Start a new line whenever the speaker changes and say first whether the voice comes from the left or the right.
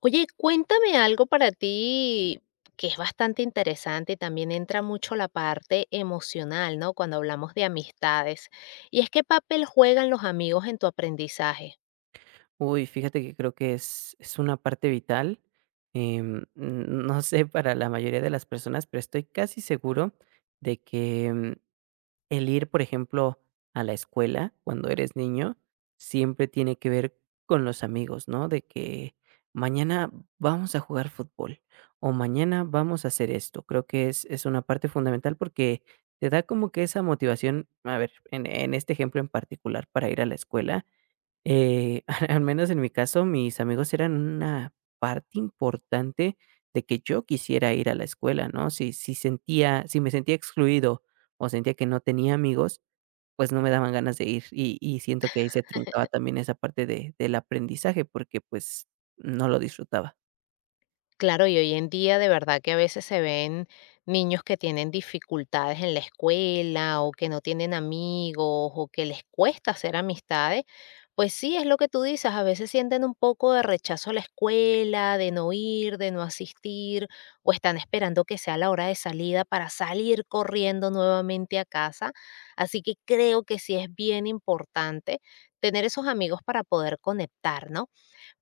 left: Oye, cuéntame algo para ti que es bastante interesante y también entra mucho la parte emocional, ¿no? Cuando hablamos de amistades. Y es qué papel juegan los amigos en tu aprendizaje.
right: Uy, fíjate que creo que es una parte vital. em, no sé para la mayoría de las personas, pero estoy casi seguro de que el ir, por ejemplo, a la escuela cuando eres niño, siempre tiene que ver con los amigos, ¿no? De que mañana vamos a jugar fútbol o mañana vamos a hacer esto. Creo que es una parte fundamental porque te da como que esa motivación, a ver, en este ejemplo en particular para ir a la escuela eh, al menos en mi caso, mis amigos eran una parte importante de que yo quisiera ir a la escuela, ¿no? Si me sentía excluido o sentía que no tenía amigos, pues no me daban ganas de ir. Y siento que ahí se truncaba también esa parte del aprendizaje, porque pues no lo disfrutaba.
left: Claro, y hoy en día de verdad que a veces se ven niños que tienen dificultades en la escuela o que no tienen amigos o que les cuesta hacer amistades, pues sí, es lo que tú dices, a veces sienten un poco de rechazo a la escuela, de no ir, de no asistir, o están esperando que sea la hora de salida para salir corriendo nuevamente a casa. Así que creo que sí es bien importante tener esos amigos para poder conectar, ¿no?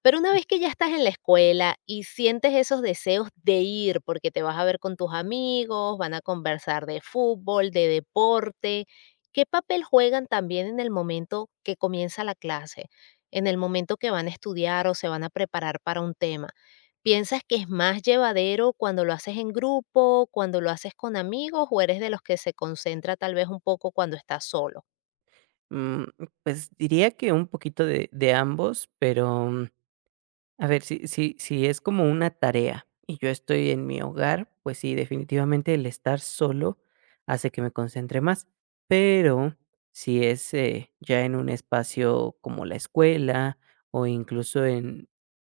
left: Pero una vez que ya estás en la escuela y sientes esos deseos de ir, porque te vas a ver con tus amigos, van a conversar de fútbol, de deporte, ¿qué papel juegan también en el momento que comienza la clase? En el momento que van a estudiar o se van a preparar para un tema. ¿Piensas que es más llevadero cuando lo haces en grupo, cuando lo haces con amigos o eres de los que se concentra tal vez un poco cuando estás solo?
right: Mm, pues diría que un poquito de ambos, pero a ver, si es como una tarea y yo estoy en mi hogar, pues sí, definitivamente el estar solo hace que me concentre más. Pero si es, ya en un espacio como la escuela o incluso en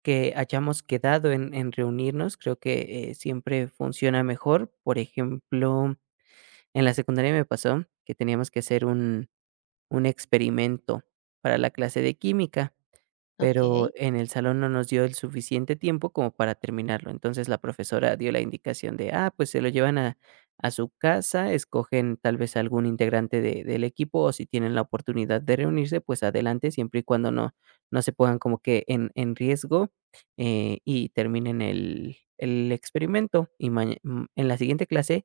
right: que hayamos quedado en reunirnos, creo que, siempre funciona mejor. Por ejemplo, en la secundaria me pasó que teníamos que hacer un experimento para la clase de química, pero
left: Ok.
right: en el salón no nos dio el suficiente tiempo como para terminarlo. Entonces la profesora dio la indicación de, ah, pues se lo llevan a su casa, escogen tal vez algún integrante del equipo o si tienen la oportunidad de reunirse, pues adelante, siempre y cuando no, no se pongan como que en, en riesgo, y terminen el experimento. Y en la siguiente clase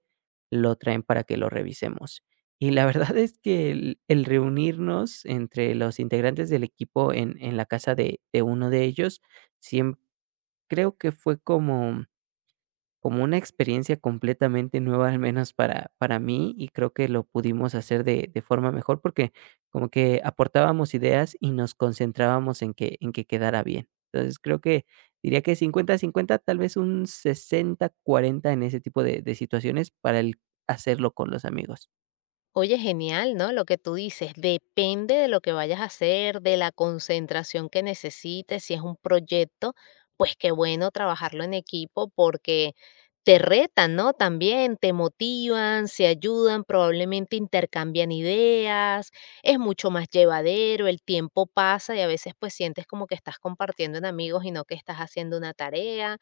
right: lo traen para que lo revisemos. Y la verdad es que el reunirnos entre los integrantes del equipo en la casa de uno de ellos, siem creo que fue como una experiencia completamente nueva, al menos para mí, y creo que lo pudimos hacer de forma mejor, porque como que aportábamos ideas y nos concentrábamos en que quedara bien. Entonces, creo que diría que 50-50, tal vez un 60-40 en ese tipo de situaciones para el hacerlo con los amigos.
left: Oye, genial, ¿no? Lo que tú dices, depende de lo que vayas a hacer, de la concentración que necesites, si es un proyecto, pues qué bueno trabajarlo en equipo porque te retan, ¿no? También te motivan, se ayudan, probablemente intercambian ideas, es mucho más llevadero, el tiempo pasa y a veces pues sientes como que estás compartiendo en amigos y no que estás haciendo una tarea.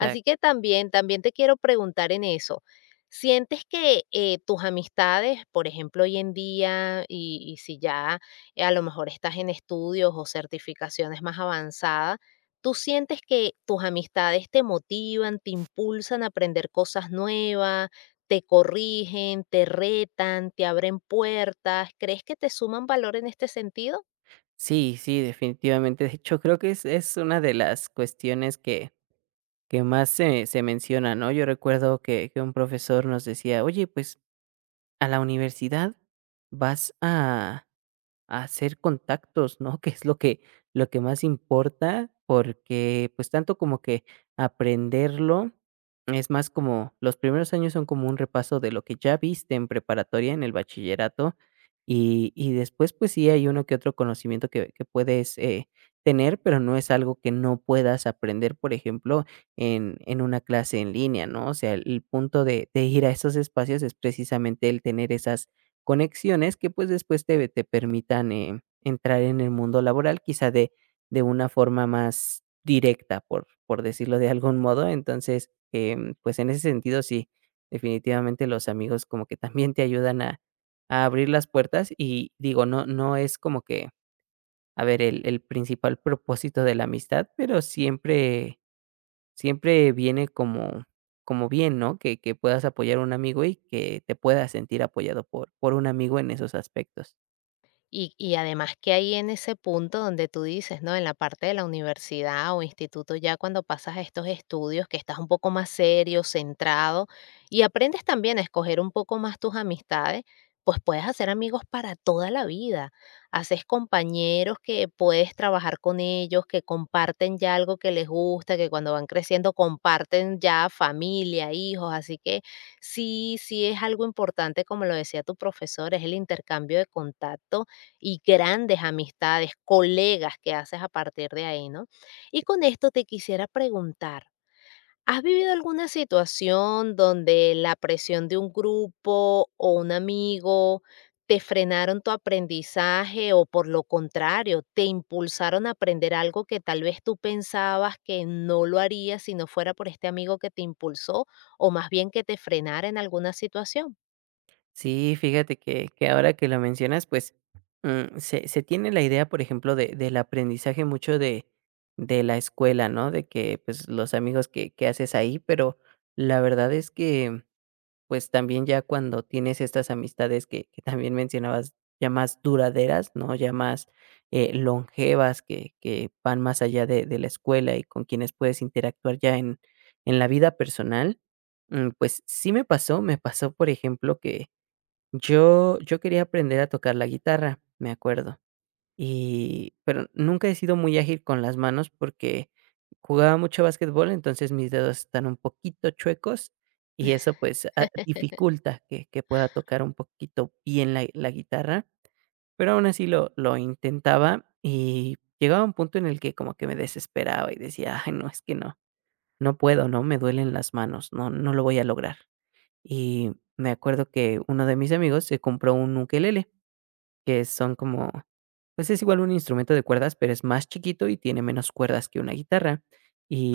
left: Así que también, también te quiero preguntar en eso. ¿Sientes que, tus amistades, por ejemplo, hoy en día, y si ya, a lo mejor estás en estudios o certificaciones más avanzadas, tú sientes que tus amistades te motivan, te impulsan a aprender cosas nuevas, te corrigen, te retan, te abren puertas? ¿Crees que te suman valor en este sentido?
right: Sí, sí, definitivamente. De hecho, creo que es una de las cuestiones que más se menciona, ¿no? Yo recuerdo que un profesor nos decía: "Oye, pues, a la universidad vas a hacer contactos, ¿no?" Que es lo que más importa, porque, pues, tanto como que aprenderlo, es más como los primeros años son como un repaso de lo que ya viste en preparatoria, en el bachillerato, y después, pues sí, hay uno que otro conocimiento que puedes, tener, pero no es algo que no puedas aprender, por ejemplo, en una clase en línea, ¿no? O sea, el punto de ir a esos espacios es precisamente el tener esas conexiones que, pues, después te permitan, entrar en el mundo laboral, quizá de una forma más directa, por decirlo de algún modo. Entonces, pues, en ese sentido, sí, definitivamente los amigos como que también te ayudan a abrir las puertas, y digo, no no es como que, a ver, el principal propósito de la amistad, pero siempre viene como bien, ¿no? Que puedas apoyar a un amigo y que te puedas sentir apoyado por un amigo en esos aspectos.
left: Y además que ahí en ese punto donde tú dices, ¿no? En la parte de la universidad o instituto, ya cuando pasas a estos estudios, que estás un poco más serio, centrado, y aprendes también a escoger un poco más tus amistades, pues puedes hacer amigos para toda la vida. Haces compañeros que puedes trabajar con ellos, que comparten ya algo que les gusta, que cuando van creciendo comparten ya familia, hijos, así que sí, sí es algo importante, como lo decía tu profesor, es el intercambio de contacto y grandes amistades, colegas que haces a partir de ahí, ¿no? Y con esto te quisiera preguntar, ¿has vivido alguna situación donde la presión de un grupo o un amigo te frenaron tu aprendizaje o por lo contrario, te impulsaron a aprender algo que tal vez tú pensabas que no lo harías si no fuera por este amigo que te impulsó o más bien que te frenara en alguna situación?
right: Sí, fíjate que ahora que lo mencionas, pues, se tiene la idea, por ejemplo, de del aprendizaje mucho de la escuela, ¿no? De que, pues, los amigos que haces ahí, pero la verdad es que, también ya cuando tienes estas amistades que también mencionabas, ya más duraderas, ¿no? Ya más, longevas, que van más allá de la escuela y con quienes puedes interactuar ya en la vida personal. Pues, sí me pasó, por ejemplo, que yo quería aprender a tocar la guitarra, me acuerdo. Y pero nunca he sido muy ágil con las manos porque jugaba mucho básquetbol, entonces mis dedos están un poquito chuecos y eso, pues, ah, dificulta que pueda tocar un poquito bien la guitarra, pero aún así lo intentaba y llegaba un punto en el que como que me desesperaba y decía: "Ay, no, es que no, no puedo, ¿no? Me duelen las manos, no no lo voy a lograr". Y me acuerdo que uno de mis amigos se compró un ukelele, que son como, pues es igual un instrumento de cuerdas, pero es más chiquito y tiene menos cuerdas que una guitarra.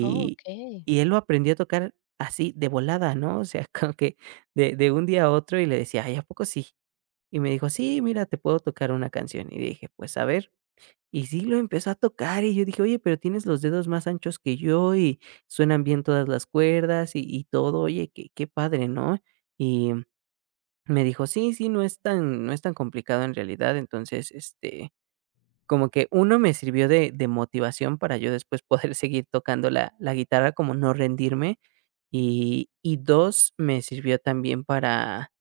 left: Oh, ok.
right: y él lo aprendió a tocar así de volada, ¿no? O sea, como que de un día a otro, y le decía: "Ay, ¿a poco sí?". Y me dijo: "Sí, mira, te puedo tocar una canción". Y dije: "Pues a ver". Y sí lo empezó a tocar y yo dije: "Oye, pero tienes los dedos más anchos que yo y suenan bien todas las cuerdas y todo, oye, qué padre, ¿no?". Y me dijo: "Sí, sí, no es tan complicado en realidad". Entonces, como que uno me sirvió de motivación para yo después poder seguir tocando la guitarra, como no rendirme, y 2 me sirvió también para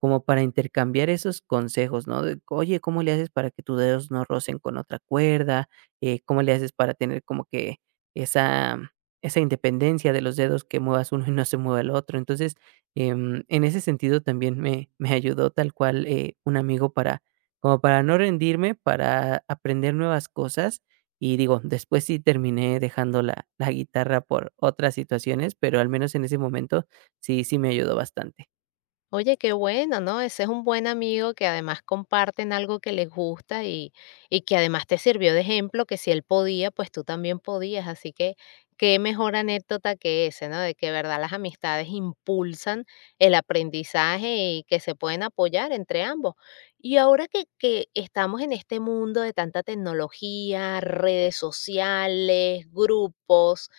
right: como para intercambiar esos consejos, ¿no? De, oye, ¿cómo le haces para que tus dedos no rocen con otra cuerda? ¿Cómo le haces para tener como que esa, esa, independencia de los dedos, que muevas uno y no se mueva el otro? Entonces, en ese sentido también me ayudó tal cual, un amigo para, como para no rendirme, para aprender nuevas cosas. Y digo, después sí terminé dejando la guitarra por otras situaciones, pero al menos en ese momento sí, sí me ayudó bastante.
left: Oye, qué bueno, ¿no? Ese es un buen amigo que además comparten algo que les gusta y que además te sirvió de ejemplo que si él podía, pues tú también podías. Así que qué mejor anécdota que ese, ¿no? De que de verdad las amistades impulsan el aprendizaje y que se pueden apoyar entre ambos. Y ahora que estamos en este mundo de tanta tecnología, redes sociales, grupos,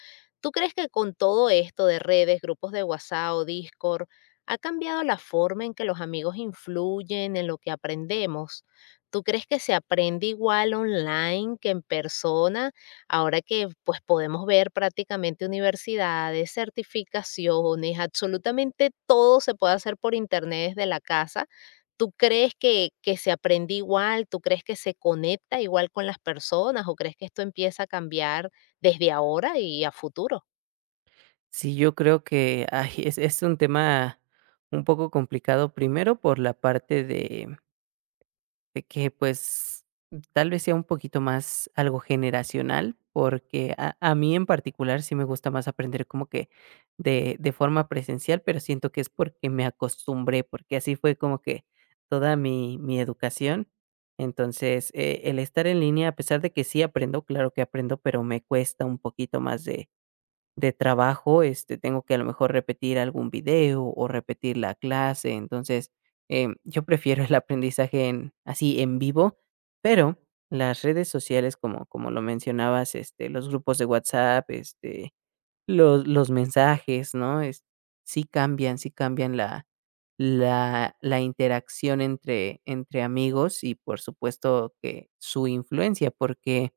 left: ¿tú crees que con todo esto de redes, grupos de WhatsApp o Discord, ¿ha cambiado la forma en que los amigos influyen en lo que aprendemos? ¿Tú crees que se aprende igual online que en persona ahora que pues podemos ver prácticamente universidades, certificaciones, absolutamente todo se puede hacer por internet desde la casa? ¿Tú crees que se aprende igual? ¿Tú crees que se conecta igual con las personas o crees que esto empieza a cambiar desde ahora y a futuro?
right: Sí, yo creo que, ay, es un tema un poco complicado, primero por la parte de que, pues, tal vez sea un poquito más algo generacional, porque a mí en particular sí me gusta más aprender como que de forma presencial, pero siento que es porque me acostumbré, porque así fue como que toda mi educación. Entonces, el estar en línea, a pesar de que sí aprendo, claro que aprendo, pero me cuesta un poquito más de trabajo, tengo que a lo mejor repetir algún video o repetir la clase. Entonces, yo prefiero el aprendizaje en, así en vivo, pero las redes sociales, como, como lo mencionabas, los grupos de WhatsApp, los mensajes, ¿no? Es, sí cambian la interacción entre amigos, y por supuesto que su influencia, porque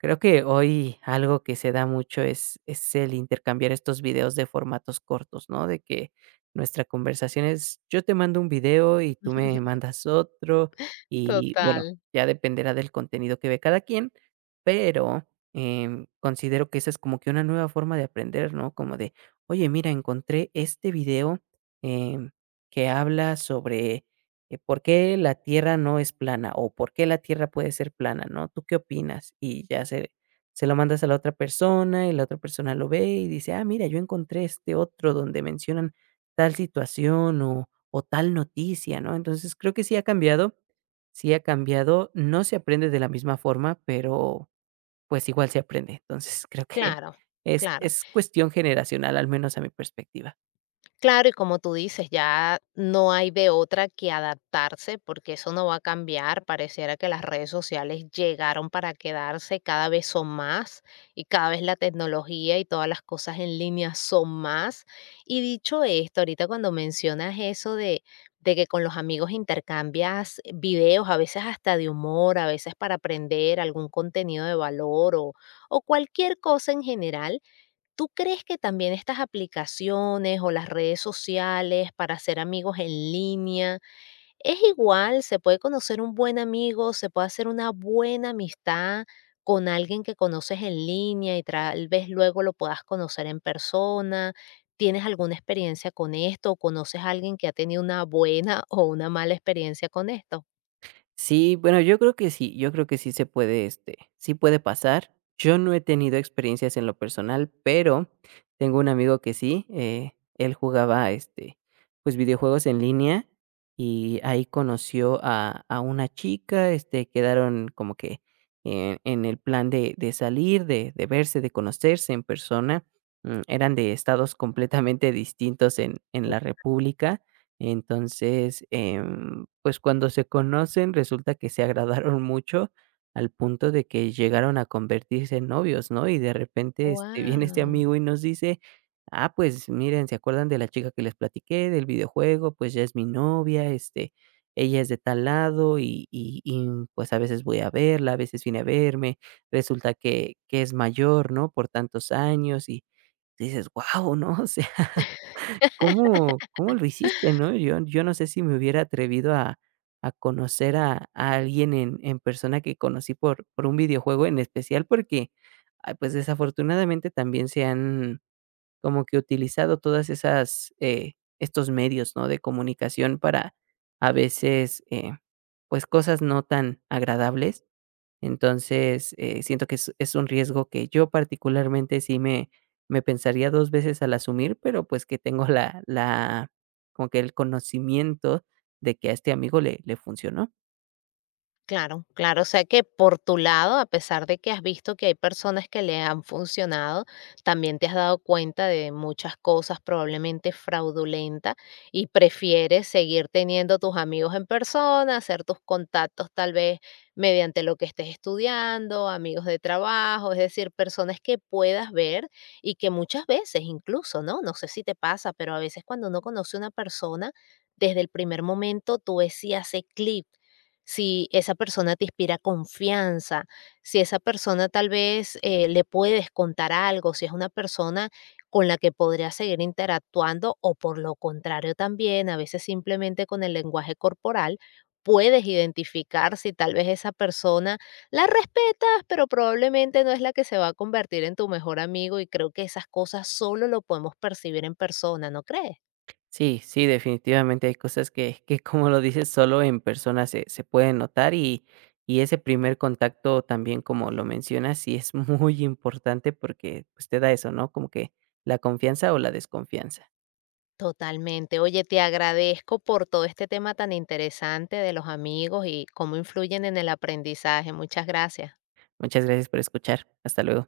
right: creo que hoy algo que se da mucho es el intercambiar estos videos de formatos cortos, ¿no? De que nuestra conversación es, yo te mando un video y tú me mandas otro, y bueno,
left: Total.
right: ya dependerá del contenido que ve cada quien, pero, considero que esa es como que una nueva forma de aprender, ¿no? Como de, oye, mira, encontré este video, em, que habla sobre ¿por qué la Tierra no es plana? O ¿por qué la Tierra puede ser plana? ¿No? ¿Tú qué opinas? Y ya se lo mandas a la otra persona y la otra persona lo ve y dice: ah, mira, yo encontré este otro donde mencionan tal situación o tal noticia, ¿no? Entonces creo que sí ha cambiado, no se aprende de la misma forma, pero pues igual se aprende. Entonces creo que
left: Claro,
right: es,
left: claro.
right: es cuestión generacional, al menos a mi perspectiva.
left: Claro, y como tú dices, ya no hay de otra que adaptarse porque eso no va a cambiar. Pareciera que las redes sociales llegaron para quedarse, cada vez son más y cada vez la tecnología y todas las cosas en línea son más. Y dicho esto, ahorita cuando mencionas eso de que con los amigos intercambias videos, a veces hasta de humor, a veces para aprender algún contenido de valor o cualquier cosa en general, ¿tú crees que también estas aplicaciones o las redes sociales para hacer amigos en línea es igual? ¿Se puede conocer un buen amigo? ¿Se puede hacer una buena amistad con alguien que conoces en línea y tal vez luego lo puedas conocer en persona? ¿Tienes alguna experiencia con esto? ¿O conoces a alguien que ha tenido una buena o una mala experiencia con esto?
right: Sí, bueno, yo creo que sí, yo creo que sí se puede, sí puede pasar. Yo no he tenido experiencias en lo personal, pero tengo un amigo que sí, él jugaba, pues, videojuegos en línea, y ahí conoció a una chica, quedaron como que en el plan de salir, de verse, de conocerse en persona. Eran de estados completamente distintos en la república, entonces, pues cuando se conocen, resulta que se agradaron mucho al punto de que llegaron a convertirse en novios, ¿no? Y de repente, viene este
left: ¡Wow!
right: amigo y nos dice: "Ah, pues miren, ¿se acuerdan de la chica que les platiqué, del videojuego? Pues ya es mi novia, ella es de tal lado y, pues, a veces voy a verla, a veces viene a verme, resulta que es mayor, ¿no?, por tantos años", y dices: "Guau", ¿no? ¿Cómo lo hiciste, ¿no? Yo no sé si me hubiera atrevido a conocer a alguien en persona que conocí por un videojuego en especial, porque, ah, pues, desafortunadamente también se han como que utilizado todas esas, estos medios, ¿no?, de comunicación para a veces, pues, cosas no tan agradables. Entonces, siento que es un riesgo que yo particularmente sí me pensaría 2 veces al asumir, pero, pues, que tengo la como que el conocimiento de que a este amigo le funcionó.
left: Claro, claro. O sea que por tu lado, a pesar de que has visto que hay personas que le han funcionado, también te has dado cuenta de muchas cosas probablemente fraudulentas y prefieres seguir teniendo tus amigos en persona, hacer tus contactos tal vez mediante lo que estés estudiando, amigos de trabajo, es decir, personas que puedas ver y que muchas veces incluso, ¿no? No sé si te pasa, pero a veces cuando uno conoce a una persona, desde el primer momento tú ves si hace clic, si esa persona te inspira confianza, si esa persona tal vez le puedes contar algo, si es una persona con la que podrías seguir interactuando o por lo contrario también, a veces simplemente con el lenguaje corporal puedes identificar si tal vez esa persona la respetas, pero probablemente no es la que se va a convertir en tu mejor amigo y creo que esas cosas solo lo podemos percibir en persona, ¿no crees?
right: Sí, sí, definitivamente hay cosas que, como lo dices, solo en persona se pueden notar, y ese primer contacto también, como lo mencionas, sí es muy importante porque, pues, te da eso, ¿no? Como que la confianza o la desconfianza.
left: Totalmente. Oye, te agradezco por todo este tema tan interesante de los amigos y cómo influyen en el aprendizaje. Muchas gracias.
right: Muchas gracias por escuchar. Hasta luego.